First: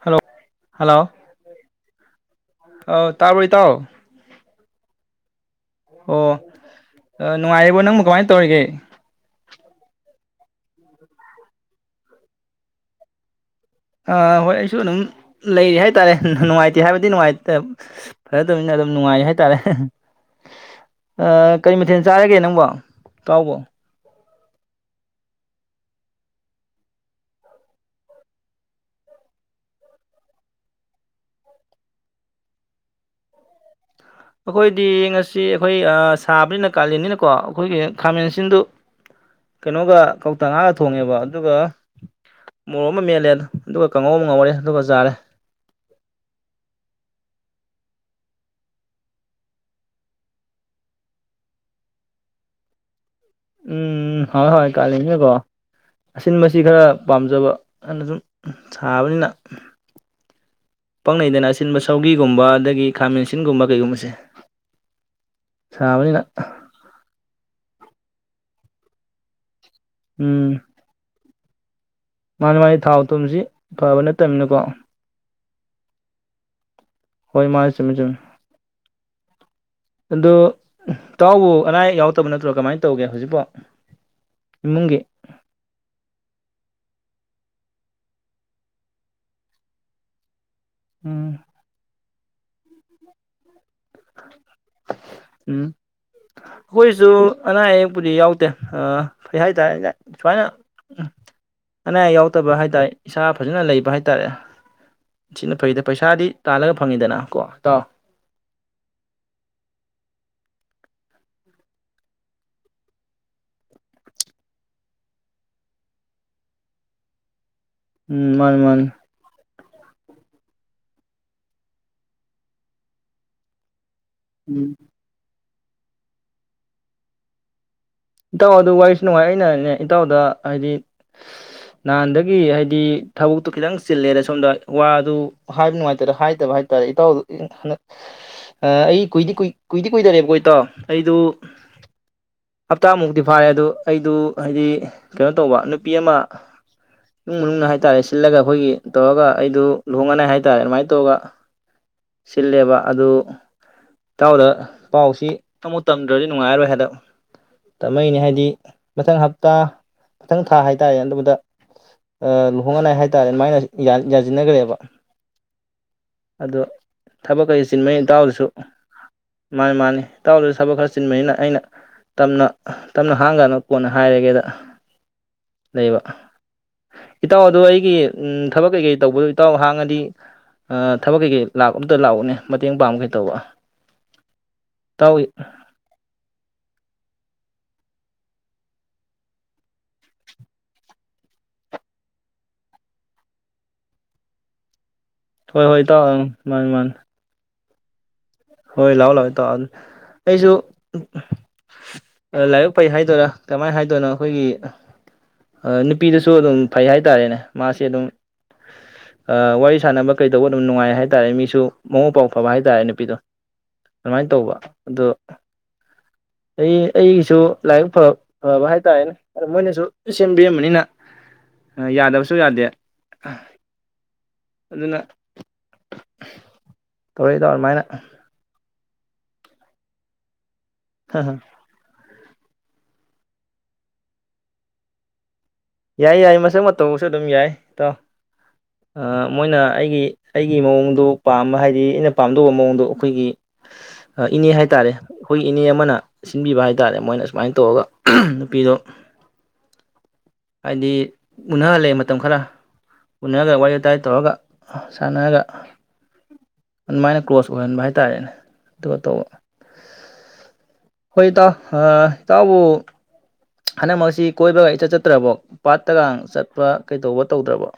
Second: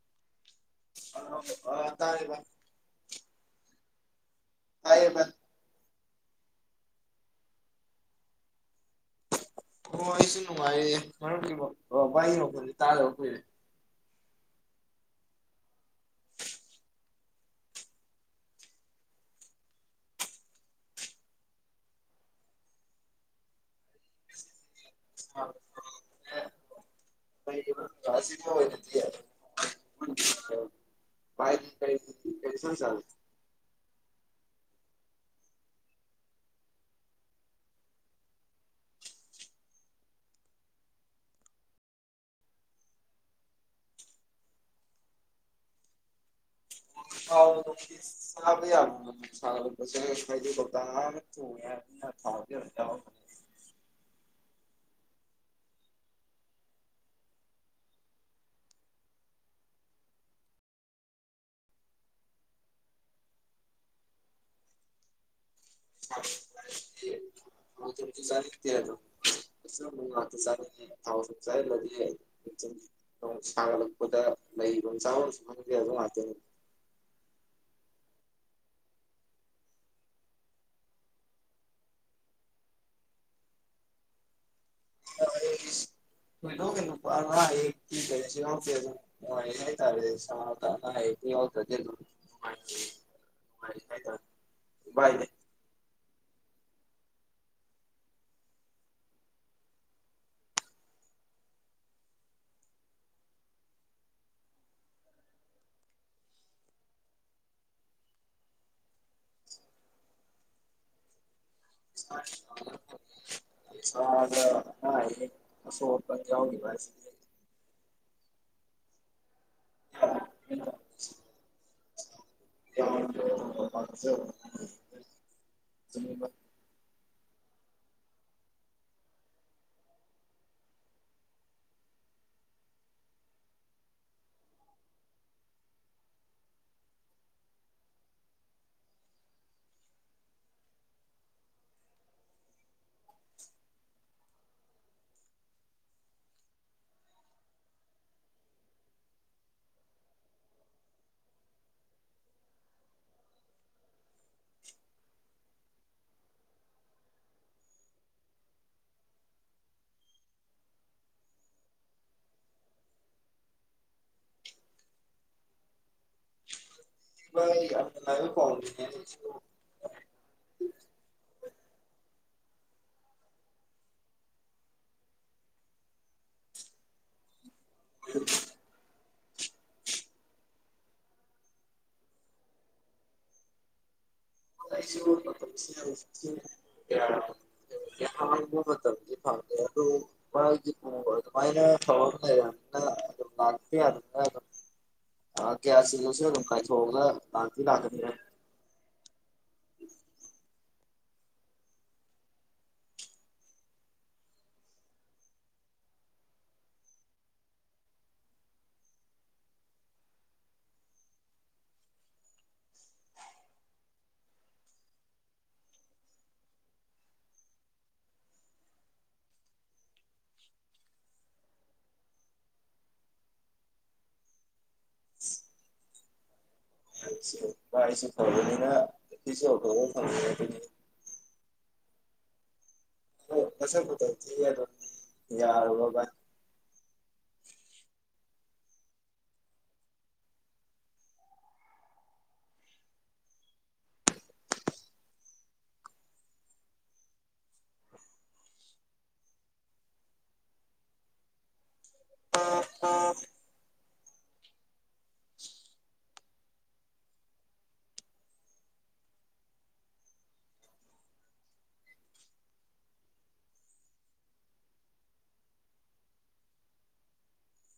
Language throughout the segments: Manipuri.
ꯍꯜꯂꯣ ꯍꯜꯂꯣ ꯑ ꯑ ꯇꯥꯔꯦꯕ ꯇꯥꯕ ꯇꯥꯎ ꯇꯦꯕ ꯑꯣ ꯅꯨꯡꯉꯥꯏꯔꯤꯕꯣ ꯅꯪꯕꯨ ꯀꯃꯥꯏꯅ ꯇꯧꯔꯤꯒꯦ ꯑꯣ ꯑꯩꯁꯨ ꯅꯨꯡꯉꯥꯏꯔꯦ ꯃꯔꯀꯤ ꯋꯥꯏ ꯅꯣꯗꯤ ꯇꯥꯗꯕ ꯀꯨꯏꯔꯦ ꯑꯥ ꯍꯣꯏ ꯑꯩꯁꯨ ꯑꯗꯨꯝ ꯂꯩꯔꯤ ꯍꯥꯏꯇꯥꯔꯦ ꯅꯨꯡꯉꯥꯏꯇꯦ ꯍꯥꯏꯕꯗꯤꯉꯥꯏꯇ ꯐꯔꯗꯕꯅꯤꯅ ꯑꯗꯨꯝ ꯅꯨꯡꯉꯥꯏꯔꯤ ꯍꯥꯏ ꯇꯔꯦ ꯀꯔꯤ ꯃꯊꯦꯜ ꯆꯥꯔꯒꯦ ꯅꯪꯕ ꯀꯥꯎꯕ [unintelligible] ꯑꯩꯈꯣꯏꯗꯤ ꯉꯁꯤ ꯑꯩꯈꯣꯏ ꯁꯥꯕꯅꯤꯅ ꯀꯥꯂꯦꯟꯅꯤꯅꯀꯣ ꯑꯩꯈꯣꯏꯒꯤ ꯈꯥꯃꯦꯟꯁꯤꯟꯗꯨ ꯀꯩꯅꯣꯒ ꯀꯧꯇ ꯉꯥꯒ ꯊꯣꯡꯉꯦꯕ ꯑꯗꯨꯒ ꯃꯣꯔꯣꯛ ꯑꯃ ꯃꯦꯜꯂꯦ ꯑꯗꯨꯒ ꯀꯥꯡꯉꯧ ꯑꯃ ꯉꯧꯔꯦ ꯑꯗꯨꯒ ꯆꯥꯔꯦ ꯊꯥꯎ ꯆꯕ ꯌꯥꯝ ꯁꯥꯔꯛꯄꯁꯦ ꯍꯥꯏꯗ ꯄꯧꯇꯥꯛ ꯊꯣꯡꯉꯦꯅ ꯊꯥꯎꯗꯤ ꯌꯥꯝ ꯎꯝ ꯍꯣꯏ ꯍꯣꯏ ꯀꯥꯜꯂꯤꯅꯦꯀꯣ ꯑꯁꯤꯟꯕꯁꯤ ꯈꯔ ꯄꯥꯝꯖꯕ ꯑꯗꯨꯅ ꯁꯨꯝ ꯁꯥꯕꯅꯤꯅ ꯄꯪꯅꯩꯗꯅ ꯑꯁꯤꯟꯕ ꯁꯧꯒꯤꯒꯨꯝꯕ ꯑꯗꯒꯤ ꯈꯥꯃꯦꯟ ꯑꯁꯤꯟꯒꯨꯝꯕ ꯀꯩꯒꯨꯝꯕꯁꯦ ꯆꯥꯕꯅꯤꯅ ꯍ ꯆꯔ ꯆ ꯎꯝ ꯊꯥꯎ ꯆꯥꯏ ꯃꯥꯅꯤ ꯃꯥꯅꯤ ꯊꯥꯎ ꯊꯨꯝꯁꯤ ꯐꯕ ꯅꯠꯇꯃꯤꯅꯀꯣ ꯑꯗꯨ ꯑꯗꯨ ꯃꯥ ꯍꯣꯏ ꯃꯥ ꯆꯨꯝꯃꯦ ꯆꯨꯝꯃꯦ ꯑꯗꯨ ꯇꯥꯎꯕꯨ ꯑꯅꯥ ꯑꯌꯦꯛ ꯌꯥꯎꯛꯇꯕ ꯅꯠꯇ꯭ꯔꯣ ꯀꯃꯥꯏꯅ ꯇꯧꯒꯦ ꯍꯧꯖꯤꯛꯐꯥꯎ ꯏꯃꯨꯡꯒꯤ ꯃꯣꯏꯅ ꯀꯩꯅꯣ ꯋꯥ ꯀꯁꯤ ꯑꯣꯦ ꯑꯗꯨ ꯇꯥꯔꯦ ꯎꯝ [unintelligible] [unintelligible] ꯏ ꯎꯝ ꯑꯩꯈꯣꯏꯁꯨ ꯑꯅꯥ ꯑꯌꯦꯛꯄꯨꯗꯤ ꯌꯥꯎꯗꯦ ꯐꯩ ꯍꯥꯏ ꯇꯥꯔꯦ ꯁꯨꯃꯥꯏꯅ ꯑꯅꯥ ꯑꯌꯦꯛ ꯌꯥꯎꯗꯕ ꯍꯥꯏ ꯇꯥꯔꯦ ꯏꯁꯥ ꯐꯖꯅ ꯂꯩꯕ ꯍꯥꯏ ꯇꯥꯔꯦ ꯁꯤꯅ ꯐꯩꯗ ꯄꯩꯁꯥꯗꯤ ꯇꯥꯜꯂꯒ ꯐꯪꯉꯤꯗꯅ ꯀꯣ ꯇꯥꯎ꯫ [unintelligible] ꯎꯝ ꯃꯥꯅꯤ ꯃꯥꯅꯤ [unintelligible] [unintelligible] ꯎꯝ ꯁꯤꯕ ꯏꯇꯥꯎ ꯑꯗꯨ ꯋꯥꯔꯤꯁꯨ ꯅꯨꯡꯉꯥꯏ ꯑꯩꯅꯅꯦ ꯏꯇꯥꯎꯗ ꯍꯥꯏꯗꯤ ꯅꯍꯥꯟꯗꯒꯤ ꯍꯥꯏꯗꯤ ꯊꯕꯛꯇꯨ ꯈꯤꯇꯪ ꯆꯤꯜꯂꯦꯗ ꯁꯣꯝꯗ ꯋꯥꯗꯨ ꯍꯥꯏꯕ ꯅꯨꯡꯉꯥꯏꯇꯔꯦ ꯍꯥꯏꯗꯕ ꯍꯥꯏꯇꯥꯥꯔꯦ ꯏꯇꯥꯎꯗꯨ ꯍꯟꯗ ꯑꯩ ꯀꯨꯏꯗꯤ ꯀꯨꯏꯗꯤ ꯀꯨꯏꯗꯔꯦꯕꯀꯣ ꯏꯇꯥꯎ ꯑꯩꯗꯨ ꯍꯞꯇꯥꯃꯨꯛꯇꯤ ꯐꯥꯔꯦ ꯑꯗꯨ ꯑꯩꯗꯨ ꯍꯥꯏꯗꯤ ꯀꯩꯅꯣ ꯇꯧꯕ ꯅꯨꯄꯤ ꯑꯃ ꯏꯃꯨꯡ ꯃꯅꯨꯡꯅ ꯍꯥꯏꯇꯥꯔꯦ ꯁꯤꯜꯂꯒ ꯑꯩꯈꯣꯏꯒꯤ ꯇꯧꯔꯒ ꯑꯩꯗꯨ ꯂꯨꯍꯣꯡꯉꯅꯤꯥꯏ ꯍꯥꯏꯇꯥꯔꯦ ꯑꯗꯨꯃꯥꯏꯅ ꯇꯧꯔꯒ ꯁꯤꯜꯂꯦꯕ ꯑꯗꯨ ꯏꯇꯥꯎꯗ ꯄꯥꯎꯁꯤ ꯇꯝꯃꯨꯛ ꯇꯝꯗ꯭ꯔꯗꯤ ꯅꯨꯡꯉꯥꯏꯔꯔꯣꯏ ꯍꯥꯏꯗꯅ꯫ ꯇꯥꯃꯩꯅꯦ ꯍꯥꯏꯗꯤ ꯃꯊꯪ ꯍꯞꯇꯥ ꯃꯊꯪ ꯊꯥ ꯍꯥꯏꯇꯥꯔꯦꯅꯦ ꯑꯗꯨꯝꯕꯗ ꯂꯨꯍꯣꯡꯅꯉꯥꯏ ꯍꯥꯏꯇꯥꯔꯦꯅꯦ ꯃꯥꯏꯅ ꯌꯥꯁꯤꯟꯅꯈ꯭ꯔꯦꯕ ꯑꯗꯣ ꯊꯕꯛ ꯀꯩ ꯂꯥꯏꯕꯛ ꯆꯤꯟꯕꯅꯤ ꯇꯥꯎꯗꯁꯨ ꯐꯕꯅꯦ ꯃꯥꯅꯤ ꯃꯥꯅꯤ ꯇꯥꯎꯗꯁꯨ ꯊꯕꯛ ꯈꯔ ꯆꯤꯟꯕꯅꯤꯅ ꯑꯩꯅ ꯇꯝꯅ ꯇꯞꯅ ꯍꯥꯡꯒꯅꯨ ꯀꯣꯟꯅ ꯍꯥꯏꯔꯒꯦꯅ ꯂꯩꯕ ꯏꯇꯥꯎ ꯑꯗꯣ ꯑꯩꯒꯤ ꯊꯕꯛ ꯀꯩꯀꯩ ꯇꯧꯕꯗꯣ ꯏꯇꯥꯎ ꯍꯥꯡꯉꯗꯤ ꯊꯕꯛ ꯀꯩꯀꯩ ꯂꯥꯛ ꯑꯝꯇ ꯂꯥꯛꯎꯅꯦ ꯃꯇꯦꯡ ꯄꯥꯡꯕ ꯀꯩ ꯇꯧꯕ [unintelligible] ꯍꯥꯡꯕ ꯃꯇꯝꯗꯤ ꯐꯥꯑꯦ ꯑꯗꯨ ꯑꯗꯨꯃꯥꯏꯅ ꯐ [inaudible] ꯑ ꯍꯣꯏ ꯀꯌꯥ ꯍꯣꯏ ꯏꯇꯥꯎ ꯁꯤꯁꯦ ꯑꯪ ꯃꯥꯅꯤ ꯃꯥꯅꯤ ꯀꯥꯏꯊ‌ꯣꯛꯑꯒ ꯍꯧꯖꯤꯛ ꯂꯥꯛꯀꯅꯤ ꯍꯣꯏ ꯂꯥꯛꯑꯣ ꯂꯥꯛꯑꯣ ꯏꯇꯥꯎ ꯑꯗꯨ ꯑꯩꯁꯨ ꯂꯥꯏꯕꯛ ꯐꯩ ꯍꯥꯏꯗꯣꯏꯔꯥ ꯀꯃꯥꯏꯅ ꯍꯥꯏꯗꯣꯏꯅꯣ ꯑꯩꯈꯣꯏꯒꯤ ꯅꯨꯄꯤꯗꯨꯁꯨ ꯑꯗꯨꯝ ꯐꯩ ꯍꯥꯏꯇꯥꯔꯦꯅꯦ ꯃꯥꯁꯦ ꯑꯗꯨꯝ ꯋꯥꯔꯤ ꯁꯥꯟꯅꯕ ꯀꯩꯗꯧꯕ ꯑꯗꯨꯝ ꯅꯨꯡꯉꯥꯏ ꯍꯥꯏꯇꯥꯔꯦ ꯃꯤꯁꯨ ꯃꯕꯨꯛ ꯃꯄꯥꯎ ꯐꯕ ꯍꯥꯏꯇꯥꯔꯦ ꯅꯨꯄꯤꯗꯣ ꯑꯗꯨꯃꯥꯏꯅ ꯇꯧꯕ ꯑꯗ‌ꯣ ꯑꯩ ꯑꯩꯒꯤꯁꯨ ꯂꯥꯏꯕꯛ ꯐꯕ ꯍꯥꯏꯇꯥꯥꯔꯦꯅꯦ ꯑ ꯃꯣꯏꯅꯁꯨ ꯁꯦꯝꯕꯤꯔꯝꯕꯅꯤꯅ ꯌꯥꯗꯕꯁꯨ ꯌꯥꯗꯦ ꯑꯗꯨꯅ ꯇꯧꯔꯛꯏ ꯏꯇꯥꯎ ꯑꯗꯨꯃꯥꯏꯅ [unintelligible] [inaudible] ꯁꯨꯗ ꯐꯪ ꯍ ꯍ ꯑꯣ ꯃꯁꯛ ꯃꯇꯧ ꯊꯤ ꯌꯥꯏ ꯌꯥꯏ ꯃꯁꯛ ꯃꯇꯧꯁꯨ ꯑꯗꯨꯝ ꯌꯥꯏ ꯏꯇꯥꯎ ꯑ ꯃꯣꯏꯅ ꯑꯩꯒꯤ ꯑꯩꯒꯤ ꯃꯑꯣꯡꯗꯣ ꯄꯥꯝꯕ ꯍꯥꯏꯗꯤ ꯑꯩꯅ ꯄꯥꯝꯗ‌ꯣꯕ ꯃꯑꯣꯡꯗꯣ ꯑꯩꯈꯣꯏꯒꯤ ꯏꯅꯦ ꯍꯥꯏ ꯇꯥꯔꯦ ꯑꯩꯈꯣꯏꯒꯤ ꯏꯅꯦ ꯑꯃꯅ ꯁꯤꯟꯕꯤꯕ ꯍꯥꯏ ꯇꯥꯔꯦ ꯃꯣꯏꯅ ꯁꯨꯃꯥꯏꯅ ꯇꯧꯔꯒ ꯅꯨꯄꯤꯗꯣ ꯍꯥꯏꯗꯤ ꯎꯅꯍꯜꯂꯦ ꯃꯇꯝ ꯈꯔ ꯎꯅꯗꯅ ꯋꯥꯔꯤ ꯏꯗꯥꯥꯏ ꯇꯧꯔꯒ ꯁꯥꯟꯅꯔꯒ ꯑꯗꯨꯃꯥꯏꯅ ꯀ꯭ꯂꯣꯖ ꯑꯣꯏꯍꯟꯕ ꯍꯥꯏꯇꯥꯥꯔꯦꯅꯦ ꯑꯗꯨꯒ ꯇꯧꯕ ꯍꯣꯏ ꯏꯇꯥꯎ ꯏꯇꯥꯎꯕꯨ ꯍꯟꯗꯛ ꯃꯔꯛꯁꯤ ꯀꯣꯏꯕꯒ ꯏꯆꯠ ꯆꯠꯇ꯭ꯔꯕꯣ ꯄꯥꯠꯇꯒ ꯆꯠꯄ ꯀꯩꯗꯧꯕ ꯇꯧꯗ꯭ꯔꯕ‌ꯣ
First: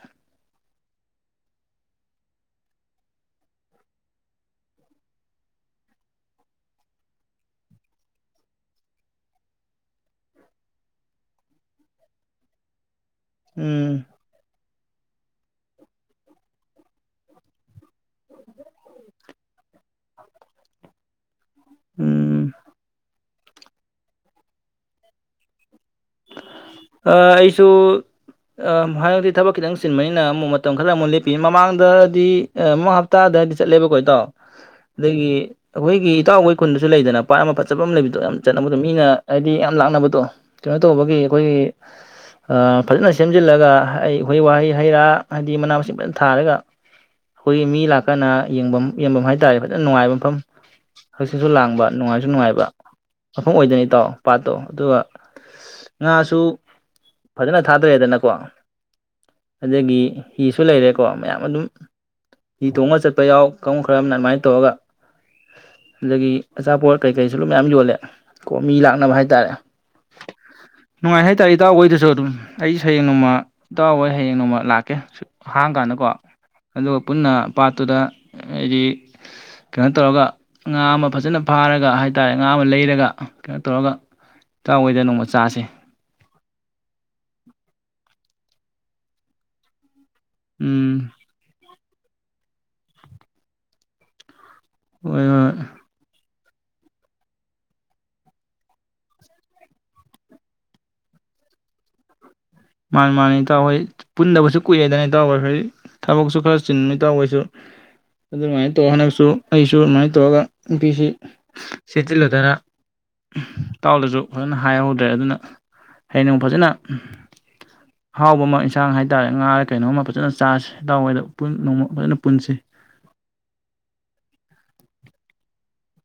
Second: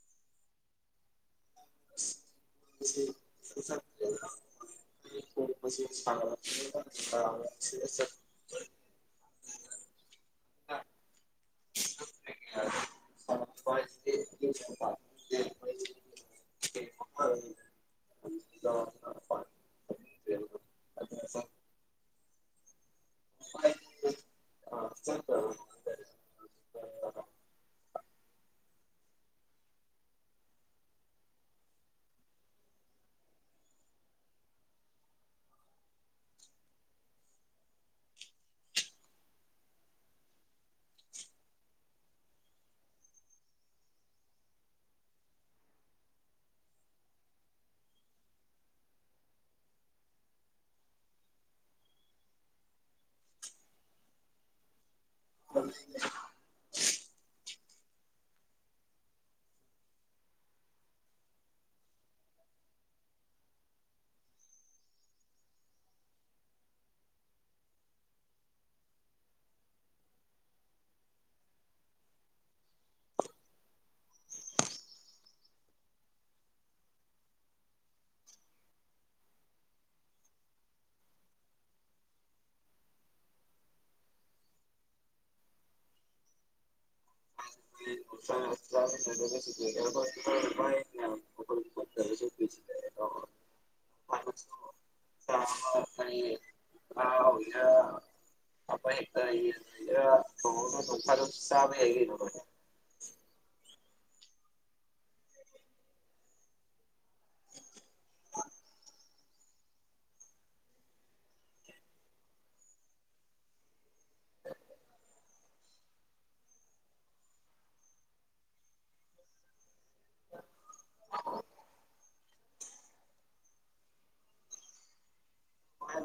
[unintelligible] [inaudible] ꯎꯝ [inaudible] ꯎꯝ ꯑ [inaudible] ꯍꯗꯛꯇꯤ ꯊꯕꯛ ꯈꯤꯇꯪ ꯆꯤꯟꯕꯅꯤꯅ ꯑꯃꯨꯛ ꯃꯇꯝ ꯈꯔ ꯑꯃꯨꯛ ꯂꯦꯞꯄꯤ ꯃꯃꯥꯡꯗꯗꯤ ꯃ‌ꯃꯥꯡ ꯍꯞꯇꯥꯗ ꯍꯥꯏꯗꯤ ꯆꯠꯂꯦꯕꯀꯣ ꯏꯇꯥꯎ ꯑꯗꯒꯤ ꯑꯩꯈꯣꯏꯒꯤ ꯏꯇꯥꯎꯍ‌ꯣꯏ ꯈꯨꯟꯗꯁꯨ ꯂꯩꯗꯅ ꯄꯥꯠ ꯑꯃ ꯐꯖꯕ ꯑꯃ ꯂꯩꯕꯗꯣ ꯌꯥꯝ ꯆꯠꯅꯕꯗꯣ ꯃꯤꯅ ꯍꯥꯏꯗꯤ ꯌꯥꯝ ꯂꯥꯛꯅꯕꯗꯣ ꯀꯩꯅꯣ ꯇꯧꯕꯒꯤ ꯑꯩꯈꯣꯏꯒꯤ ꯑ ꯐꯖꯅ ꯁꯦꯝꯖꯤꯜꯂꯒ ꯑꯩ ꯎꯍꯩ ꯋꯥꯍꯩ ꯍꯩ ꯔꯥ ꯍꯥꯏꯗꯤ ꯃꯅꯥ ꯃꯁꯤꯡ ꯐꯖꯅ ꯊꯥꯔꯒ ꯑꯩꯈꯣꯏꯒꯤ ꯃꯤ ꯂꯥꯛꯀꯟꯗ ꯌꯦꯡꯐꯝ ꯌꯦꯡꯐꯝ ꯍꯥꯏꯇꯥꯔꯦ ꯐꯖꯅ ꯅꯨꯡꯉꯥꯏꯕ ꯃꯐꯝ ꯍꯪꯆꯤꯛꯁꯨ ꯂꯥꯡꯕ ꯅꯨꯡꯉꯥꯏꯁꯨ ꯅꯨꯡꯉꯥꯏꯕ ꯃꯐꯝ ꯑꯣꯏꯗꯣꯏꯅꯤ ꯏꯇꯥꯎ ꯄꯥꯠꯇꯣ ꯑꯗꯨꯒ ꯉꯥꯛꯁꯨ ꯐꯖꯅ ꯊꯥꯗ꯭ꯔꯦꯗꯅꯀꯣ ꯑꯗꯨꯗꯒꯤ ꯍꯤꯁꯨ ꯂꯩꯔꯦꯀꯣ ꯃꯌꯥꯝ ꯑꯗꯨꯝ ꯍꯤ ꯇꯣꯡꯉ ꯆꯠꯄ ꯌꯥꯎ ꯀꯥꯡꯒꯨ ꯈꯔ ꯑꯃꯅ ꯑꯗꯨꯃꯥꯏꯅ ꯇꯧꯔꯒ ꯑꯗꯒꯤ ꯑꯆꯥꯄꯣꯠ ꯀꯩꯀꯩꯁꯨ ꯑꯗꯨ ꯃꯌꯥꯝ ꯌꯣꯜꯂꯦ ꯀꯣ ꯃꯤ ꯂꯥꯛꯅꯕ ꯍꯥꯏꯇꯥꯔꯦ ꯅꯨꯡꯉꯥꯏ ꯍꯥꯏ ꯇꯥꯔꯦ ꯏꯇꯥꯎꯈꯣꯏꯗꯨꯁꯨ ꯑꯗꯨꯝ ꯑꯩꯁꯨ ꯍꯌꯦꯡ ꯅꯣꯡꯃ ꯏꯇꯥꯎꯈꯣꯏ ꯍꯌꯦꯡ ꯅꯣꯡꯃ ꯂꯥꯛꯀꯦ ꯍꯥꯡ ꯀꯥꯟꯗꯀꯣ ꯑꯗꯨꯒ ꯄꯨꯟꯅ ꯄꯥꯠꯇꯨꯗ ꯍꯥꯏꯗꯤ ꯀꯩꯅꯣ ꯇꯧꯔꯒ ꯉꯥ ꯑꯃ ꯐꯖꯅ ꯐꯥꯔꯒ ꯍꯥꯏ ꯇꯥꯔꯦ ꯉꯥ ꯑꯃ ꯂꯩꯔꯒ ꯀꯩꯅꯣ ꯇꯧꯔꯒ ꯏꯇꯥꯎ ꯍ‌ꯣꯏꯗ ꯅꯣꯡꯃ ꯆꯥꯁꯦ [inaudible] ꯎꯝ [inaudible] ꯍꯣꯏ ꯍꯣꯏ [inaudible] ꯏꯇꯥꯎ [unintelligible] ꯃꯥꯅꯤ ꯃꯥꯥꯅꯤ ꯏꯇꯥꯎꯍꯣꯏ ꯄꯨꯟꯗꯕꯁꯨ ꯀꯨꯏꯔꯦꯗꯅ ꯏꯇꯥꯎꯍꯣꯏ ꯍ‌ꯣꯏ ꯊꯕꯛꯁꯨ ꯈꯔ ꯆꯤꯟꯕꯅꯤ ꯏꯇꯥꯎꯈꯣꯏꯁꯨ ꯑꯗꯨꯃꯥꯏꯅ ꯇꯧꯔ ꯍꯟꯗꯛꯁꯨ ꯑꯩꯁꯨ ꯑꯗꯨꯃꯥꯏꯅ ꯇꯧꯔꯒ ꯅꯨꯄꯤꯁꯤ ꯆ‌ꯦꯠꯁꯜꯂꯨꯗꯅ ꯏꯇꯥꯎꯗꯁꯨ ꯐꯖꯅ ꯍꯥꯏꯍꯧꯗ꯭ꯔꯦ ꯑꯗꯨꯅ ꯍꯌꯦꯡ ꯐꯖꯅ ꯑꯍꯥꯎꯕ ꯑꯃ ꯑꯦꯟꯁꯥꯡ ꯍꯥꯏꯇꯥꯔꯦ ꯉꯥ ꯔ ꯀꯩꯅꯣꯝꯃ ꯐꯖꯅ ꯆꯥꯁꯤ ꯏꯇꯥꯎꯍ‌ꯣꯏꯗ ꯄꯨꯟ ꯅꯣꯡꯃ ꯐꯖꯅ ꯄꯨꯟꯁꯤ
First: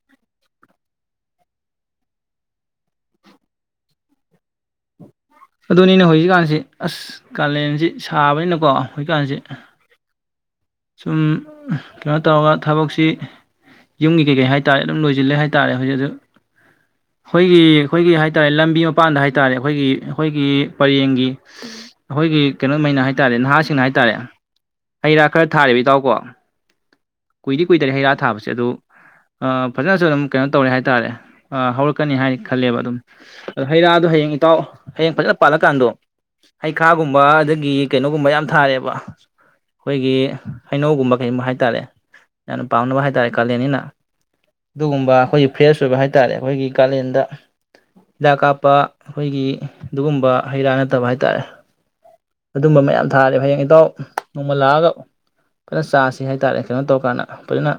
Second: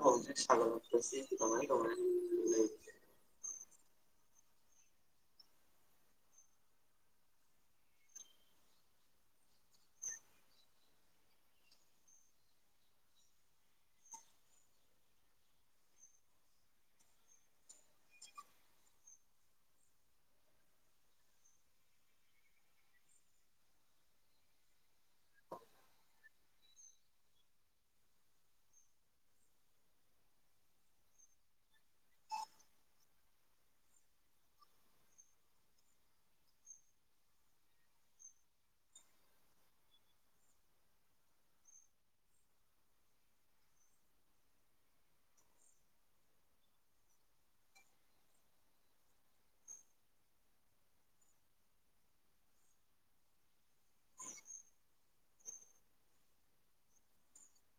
ꯁꯒꯉꯥꯏ ꯇ ꯂꯩ ꯑꯗꯨꯅꯤꯅꯦ ꯍꯧꯖꯤꯛꯀꯥꯟꯁꯤ ꯑꯁ ꯀꯥꯂꯦꯟꯁꯤ ꯁꯥꯕꯅꯤꯅꯀꯣ ꯍꯧꯖꯤꯛꯀꯥꯟꯁꯤ ꯁꯨꯝ ꯀꯩꯅꯣ ꯇꯧꯔꯒ ꯊꯕꯛꯁꯤ ꯌꯨꯝꯒꯤ ꯀꯩꯀꯩ ꯍꯥꯏ ꯇꯥꯔꯦ ꯑꯗꯨꯝ ꯂꯣꯏꯁꯤꯜꯂꯦ ꯍꯥꯏ ꯇꯥꯔꯦ ꯍꯧꯖꯤꯛ ꯑꯗꯨ ꯑꯩꯈꯣꯏꯒꯤ ꯑꯩꯈꯣꯏꯒꯤ ꯍꯥꯏ ꯇꯥꯔꯦ ꯂꯝꯕꯤ ꯃꯄꯥꯟꯗ ꯍꯥꯏ ꯇꯥꯔꯦ ꯑꯩꯈꯣꯏꯒꯤ ꯑꯩꯈꯣꯏꯒꯤ ꯄꯔꯦꯡꯒꯤ ꯑꯩꯈꯣꯏꯒꯤ ꯀꯩꯅꯣꯃꯩꯅ ꯍꯥꯏ ꯇꯥꯔꯦ ꯅꯍꯥꯁꯤꯡꯅ ꯍꯥꯏ ꯇꯥꯔꯦ ꯍꯩꯔꯥꯛ ꯈꯔ ꯊꯥꯔꯦꯕ ꯏꯇꯥꯎꯀꯣ ꯀꯨꯏꯗꯤ ꯀꯨꯏꯗꯔꯦ ꯍꯩꯔꯥ ꯊꯥꯕꯁꯦ ꯑꯗꯨ ꯐꯖꯅꯁꯨ ꯑꯗꯨꯝ ꯀꯩꯅꯣ ꯇꯧꯔꯦ ꯍꯥꯏꯇꯥꯔꯦ ꯍꯧꯔꯛꯀꯅꯤ ꯍꯥꯏ ꯈꯜꯂꯦꯕ ꯑꯗꯨꯝ ꯑꯗ ꯍꯩꯔꯥꯗꯣ ꯍꯌꯦꯡ ꯏꯇꯥꯎ ꯍꯌꯦꯡ ꯐꯖꯅ ꯄꯥꯜꯂꯀꯥꯟꯗꯣ ꯍꯩꯈꯥꯒꯨꯝꯕ ꯑꯗꯒꯤ ꯀꯩꯅꯣꯒꯨꯝꯕ ꯌꯥꯝ ꯊꯥꯔꯦꯕ ꯑꯩꯈꯣꯏꯒꯤ ꯍꯩꯅꯧꯒꯨꯝꯕ ꯀꯩꯒꯨꯝꯕ ꯍꯥꯏ ꯇꯥꯔꯦ ꯌꯥꯝꯅ ꯄꯥꯝꯅꯕ ꯍꯥꯏ ꯇꯥꯔꯦ ꯀꯥꯂꯦꯟꯅꯤꯅ ꯑꯗꯨꯒꯨꯝꯕ ꯑꯩꯈꯣꯏꯒꯤ ꯐ꯭ꯔꯦꯁ ꯑꯣꯏꯕ ꯍꯥꯏ ꯇꯥꯔꯦ ꯑꯩꯈꯣꯏꯒꯤ ꯀꯥꯂꯦꯟꯗ ꯍꯤꯗꯥꯛ ꯀꯥꯞꯄ ꯑꯩꯈꯣꯏꯒꯤ ꯑꯗꯨꯒꯨꯝꯕ ꯍꯩ ꯔꯥ ꯅꯠꯇꯕ ꯍꯥꯏ ꯇꯥꯔꯦ ꯑꯗꯨꯒꯨꯝꯕ ꯃꯌꯥꯝ ꯊꯥꯔꯦ ꯍꯌꯦꯡ ꯏꯇꯥꯎ ꯅꯣꯡꯃꯜ ꯂꯥꯛꯑꯒ ꯐꯖꯅ ꯆꯥꯁꯤ ꯍꯥꯏ ꯇꯥꯔꯦ ꯀꯩꯅꯣ ꯇꯧꯔꯀꯥꯟꯗ ꯐꯖꯅ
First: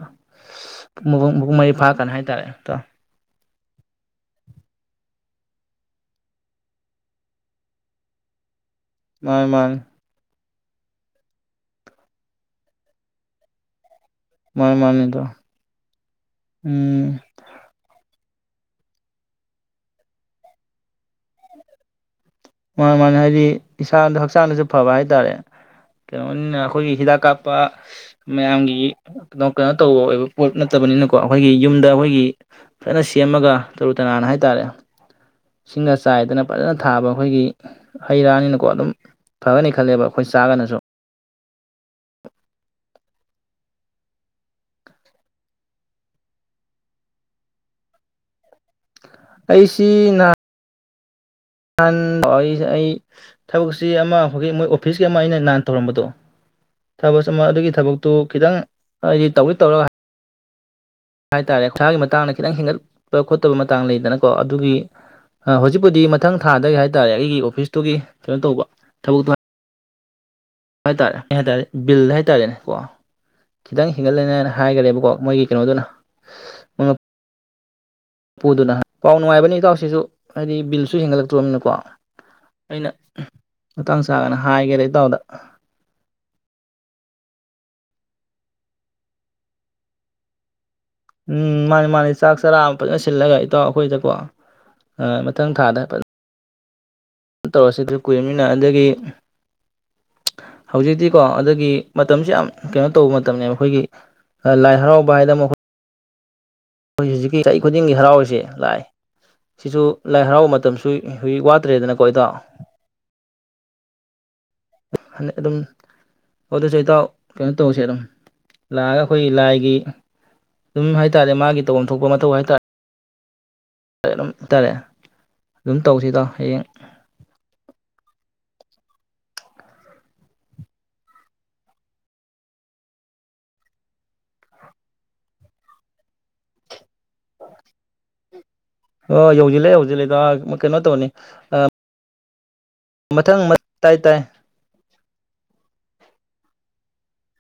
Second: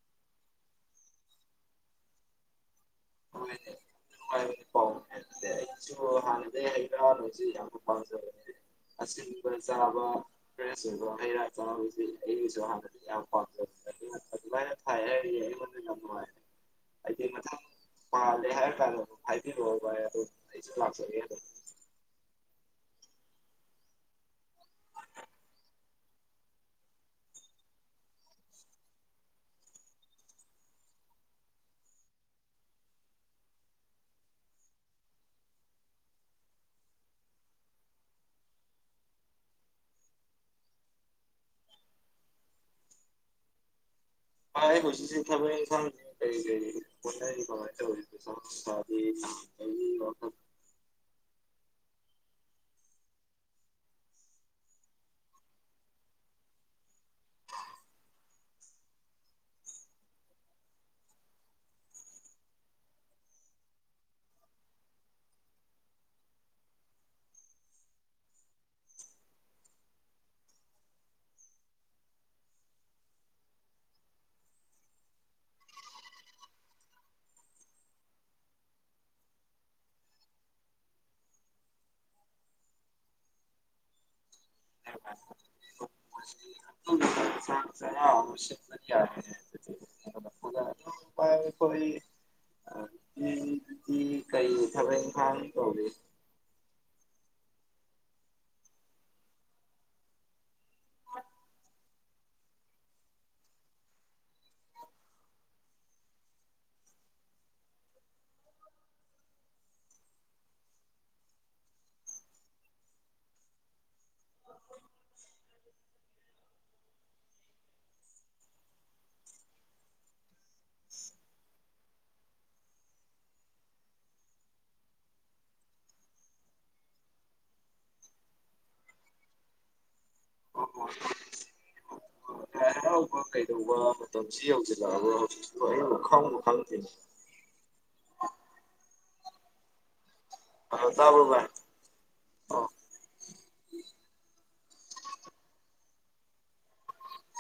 ꯄꯄꯨꯡ ꯃꯔꯤ ꯐꯥꯔꯀꯥꯟꯗ ꯍꯥꯏ ꯇꯥꯔꯦ [unintelligible] ꯃꯥꯅꯤ ꯑꯥꯁꯤꯟꯕ ꯃꯥꯅꯤ ꯆꯥꯕꯥ ꯐꯔ꯭ꯦꯁ ꯑꯣꯏꯕ ꯍꯩ ꯔꯥ ꯆꯕꯁꯤ ꯑꯩꯅꯥꯁꯨ ꯍꯥꯅꯗꯩꯩ ꯌꯥꯝ ꯄꯥꯝꯖꯕ ꯃꯥꯅꯤ ꯃꯥꯅꯤ ꯏꯇꯥꯎ ꯌꯥꯝ ꯅꯨꯡꯉꯥꯏ ꯎꯝ ꯍꯥꯏꯗꯤ ꯃꯊꯪ ꯄꯥꯜꯂꯦ ꯍꯥꯏꯔ ꯀꯥꯟꯗ ꯍꯥꯏꯕꯤꯔꯛꯑꯣ ꯚꯏ ꯑꯗꯨ ꯑꯩꯁꯨ ꯂꯥꯛꯆꯒꯦ ꯑꯗꯨꯝ ꯃꯥꯅꯤ ꯃꯥꯅꯤ ꯍꯥꯏꯗꯤ ꯏꯁꯥꯗ ꯍꯛꯆꯥꯡꯗꯁꯨ ꯐꯕ ꯍꯥꯏ ꯇꯥꯔꯦ ꯀꯩꯅꯣꯅꯤꯅ ꯑꯩꯈꯣꯏꯒꯤ ꯍꯤꯗꯥꯛ ꯀꯥꯞꯄ ꯃꯌꯥꯝꯒꯤ ꯀꯩꯅꯣ ꯀꯩꯅꯣ ꯇꯧꯕ ꯑꯣꯏꯕ ꯄꯣꯠ ꯅꯠꯇꯕꯅꯤꯅꯀꯣ ꯑꯩꯈꯣꯏꯒꯤ ꯌꯨꯝꯗ ꯑꯩꯈꯣꯏꯒꯤ ꯐꯖꯅ ꯁꯦꯝꯃꯒ ꯇꯔꯨ ꯇꯅꯥꯟꯅ ꯍꯥꯏ ꯇꯥꯔꯦ ꯁꯤꯡꯒ ꯆꯥꯏꯗꯅ ꯐꯖꯅ ꯊꯥꯕ ꯑꯈꯣꯏꯒꯤ ꯍꯩ ꯔꯥꯅꯤꯅꯀꯣ ꯑꯗꯨꯝ ꯐꯒꯅꯤ ꯈꯜꯂꯦꯕ ꯑꯩꯈꯣꯏ ꯆꯥꯒꯅꯁꯨ ꯕꯥꯢ ꯍꯧꯖꯤꯛꯁꯤ ꯊꯕꯛ ꯏꯪꯈꯥꯡ ꯀꯔꯤ ꯀꯔꯤ ꯍꯣꯠꯅꯔꯤꯕ ꯀꯥꯃꯥꯏꯟ ꯇꯧꯔꯤꯒꯦ ꯑꯩꯁꯤ ꯅꯥ ꯅꯍꯥꯟ ꯑꯩ ꯑꯩ ꯊꯕꯛꯁꯤ ꯑꯃ ꯍꯧꯖꯤꯛ ꯃꯣꯏ ꯑꯣꯐꯤꯁꯀꯤ ꯑꯃ ꯑꯩꯅ ꯅꯍꯥꯟ ꯇꯧꯔꯝꯕꯗꯣ ꯊꯕꯛ ꯑꯃ ꯑꯗꯨꯒꯤ ꯊꯕꯛꯇꯨ ꯈꯤꯇꯪ ꯑꯩꯗꯤ ꯇꯧꯔ ꯇꯧꯔꯒ ꯍꯥꯏ ꯇꯥꯔꯦ ꯄꯩꯁꯥꯒꯤ ꯃꯇꯥꯡꯗ ꯈꯤꯇꯪ ꯍꯦꯟꯒꯠꯄ ꯈꯣꯠꯇꯕ ꯃꯇꯥꯡ ꯂꯩꯗꯅꯀꯣ ꯑꯗꯨꯒꯤ ꯍꯧꯖꯤꯛꯄꯨꯗꯤ ꯃꯊꯪ ꯊꯥꯗꯒꯤ ꯍꯥꯏ ꯇꯥꯔꯦ ꯑꯩꯒꯤ ꯑꯣꯐꯤꯁꯇꯨꯒꯤ ꯀꯩꯅꯣ ꯇꯧꯕ ꯊꯕꯛꯇꯨ ꯍꯥꯏ ꯇꯥꯔꯦ ꯍꯥꯏ ꯇꯥꯔꯦ ꯕꯤꯜ ꯍꯥꯏ ꯇꯥꯔꯦꯅꯦꯀꯣ ꯈꯤꯇꯪ ꯍꯦꯟꯒꯠꯂꯦꯅꯦꯅ ꯍꯥꯏꯒꯔꯦꯕꯀꯣ ꯃꯣꯏꯒꯤ ꯀꯩꯅꯣꯗꯨꯅ ꯃꯣꯏ ꯄꯨꯗꯨꯅ ꯄꯥꯎ ꯅꯨꯡꯉꯥꯏꯕꯅꯤ ꯏꯇꯥꯎꯁꯤꯁꯨ ꯍꯥꯏꯗꯤ ꯕꯤꯜꯁꯨ ꯍꯦꯟꯒꯠꯂꯛꯇ꯭ꯔꯅꯤꯅꯀꯣ ꯑꯩꯅ ꯃꯇꯥꯡ ꯆꯥꯒꯅ ꯍꯥꯏꯒꯦꯗ ꯏꯇꯥꯎꯗ [unintelligible] ꯆꯥꯛ ꯆꯔꯥ ꯑꯃꯥ ꯁꯤꯅ [unintelligible] ꯎꯝ ꯃꯥꯅꯤ ꯃꯥꯅꯤ ꯆꯥꯛ ꯆꯔꯥ ꯑꯃ ꯐꯖꯅ ꯁꯤꯜꯂꯒ ꯏꯇꯥꯎ ꯅꯨꯄꯤꯗꯤ ꯑꯩꯈꯣꯏꯗꯀꯣ ꯀꯔꯤ ꯊꯕꯛ ꯏꯪꯈꯥꯡ ꯃꯊꯪ ꯊꯥꯗ ꯇꯧꯔꯤ ꯇꯧꯔꯁꯤ ꯀꯨꯏꯔꯅꯤꯅ ꯑꯗꯒꯤ ꯍꯧꯖꯤꯛꯇꯤꯀꯣ ꯑꯗꯒꯤ ꯃꯇꯝꯁꯨ ꯌꯥꯝ ꯀꯩꯅꯣ ꯇꯧꯕ ꯃꯇꯝꯅꯤꯕ ꯑꯩꯈꯣꯏꯒꯤ ꯂꯥꯏ ꯍꯔꯥꯎꯕ ꯍꯥꯏꯗꯅ ꯑꯃ ꯑꯥꯈꯣꯏ ꯑꯈꯣꯏ ꯍꯧꯖꯤꯛꯀꯤ ꯆꯍꯤ ꯈꯨꯗꯤꯡꯒꯤ ꯍꯔꯥꯎꯔꯤꯁꯦ ꯂꯥꯏ ꯁꯤꯁꯨ ꯂꯥꯏ ꯍꯔꯥꯎꯕ ꯃꯇꯝꯁꯨ ꯍꯧꯖꯤꯛ ꯋꯥꯠꯇ꯭ꯔꯦꯗꯅꯀꯣ ꯏꯇꯥꯎ ꯑꯗꯨꯝ ꯑꯣ ꯑꯗꯨꯁꯨ ꯏꯇꯥꯎ ꯀꯩꯅꯣ ꯇꯧꯁꯦ ꯑꯗꯨꯝ ꯂꯥꯛꯑꯒ ꯑꯩꯈꯣꯏꯒꯤ ꯂꯥꯏꯒꯤ ꯑꯗꯨꯝ ꯍꯥꯏ ꯇꯥꯔꯦ ꯃꯥꯒꯤ ꯇꯧꯐꯝ ꯊꯣꯛꯄ ꯃꯊꯧ ꯍꯥꯏꯇꯥꯔꯦ [unintelligible] ꯇꯥꯔꯦ ꯑꯗꯨꯝ ꯇꯧꯁꯤ ꯏꯇꯥꯎ ꯍꯌꯦꯡ [unintelligible] ꯂꯥꯏ ꯍꯔꯥꯎꯕ ꯀꯩꯗꯧꯕ ꯃꯇꯝꯁꯤ ꯌꯧꯁꯤꯜꯂꯛꯑꯒ ꯍꯧꯖꯤꯛ ꯑꯕ ꯈꯪꯕꯨ ꯈꯪꯗꯦ ꯑ ꯌꯧꯖꯤꯂꯦ ꯌꯧꯖꯤꯂꯦ [unintelligible] ꯃꯣꯏ ꯀꯩꯅꯣ ꯇꯧꯅꯤ ꯇꯥꯕ꯭ꯔꯣ ꯚꯥꯏ ꯑ ꯑꯣ ꯃꯊꯪ ꯃ ꯇꯥꯏ ꯇꯥꯏ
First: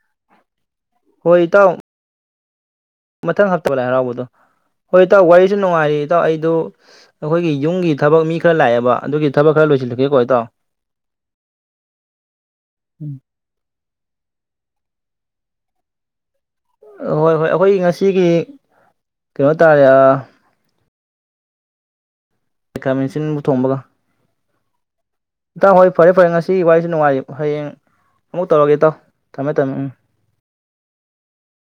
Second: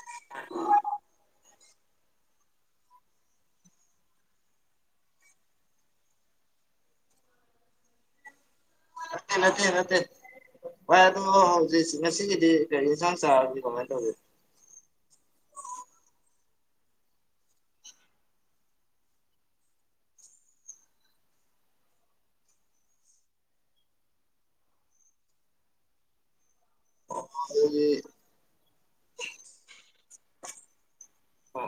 [unintelligible] ꯍꯣꯏ ꯏꯇꯥꯎ ꯃꯊꯪ ꯍꯛꯇꯕ ꯂꯥꯏ ꯍꯔꯥꯎꯕꯗꯣ ꯍꯣꯏ ꯏꯇꯥꯎ ꯋꯥꯔꯤꯁꯨ ꯅꯨꯡꯉꯥꯏꯔꯤ ꯏꯇꯥꯎ ꯑꯩꯗꯨ ꯑꯩꯈꯣꯏꯒꯤ ꯌꯨꯝꯒꯤ ꯊꯕꯛ ꯃꯤ ꯈꯔ ꯂꯥꯛꯑꯦꯕ ꯑꯗꯨꯒꯤ ꯅꯠꯇꯦ ꯊꯕꯛ ꯅꯠꯇꯦ ꯈꯔ ꯅꯠꯇꯦ ꯂꯣꯏꯁꯤꯜꯂꯨꯒꯦꯀꯣ ꯏꯇꯥꯎ ꯍꯣꯏ ꯑ ꯑꯗꯨꯣ ꯍꯧꯖꯤꯛ ꯉꯁꯤꯒꯤꯗꯤ ꯀꯔꯤ ꯎꯝ ꯌꯦꯟꯁꯥꯡ ꯆꯥꯔꯒꯦ ꯀꯃꯥꯏꯅ ꯇꯧ ꯔꯒꯦ ꯍꯣꯏ ꯍꯣꯏ ꯑꯩꯈꯣꯏ ꯉꯁꯤꯒꯤ ꯀꯩꯅꯣ ꯇꯥꯔꯦ ꯥꯈꯥꯃꯦꯟꯁꯤꯟꯕ ꯊꯣꯡꯕꯒ ꯏꯇꯥꯎ ꯍꯣꯏ ꯐꯔꯦ ꯐꯔꯦ ꯉꯁꯤ ꯋꯥꯔꯤꯁꯤ ꯅꯨꯡꯉꯥꯏꯔꯤ ꯑꯣ ꯍꯌꯦꯡ ꯑꯗꯨꯗꯤ ꯑꯃꯨꯛ ꯇꯧꯔꯒꯦ ꯇꯥꯎ ꯊꯝꯃꯦ ꯊꯝꯃꯦ ꯎꯝ ꯑꯣ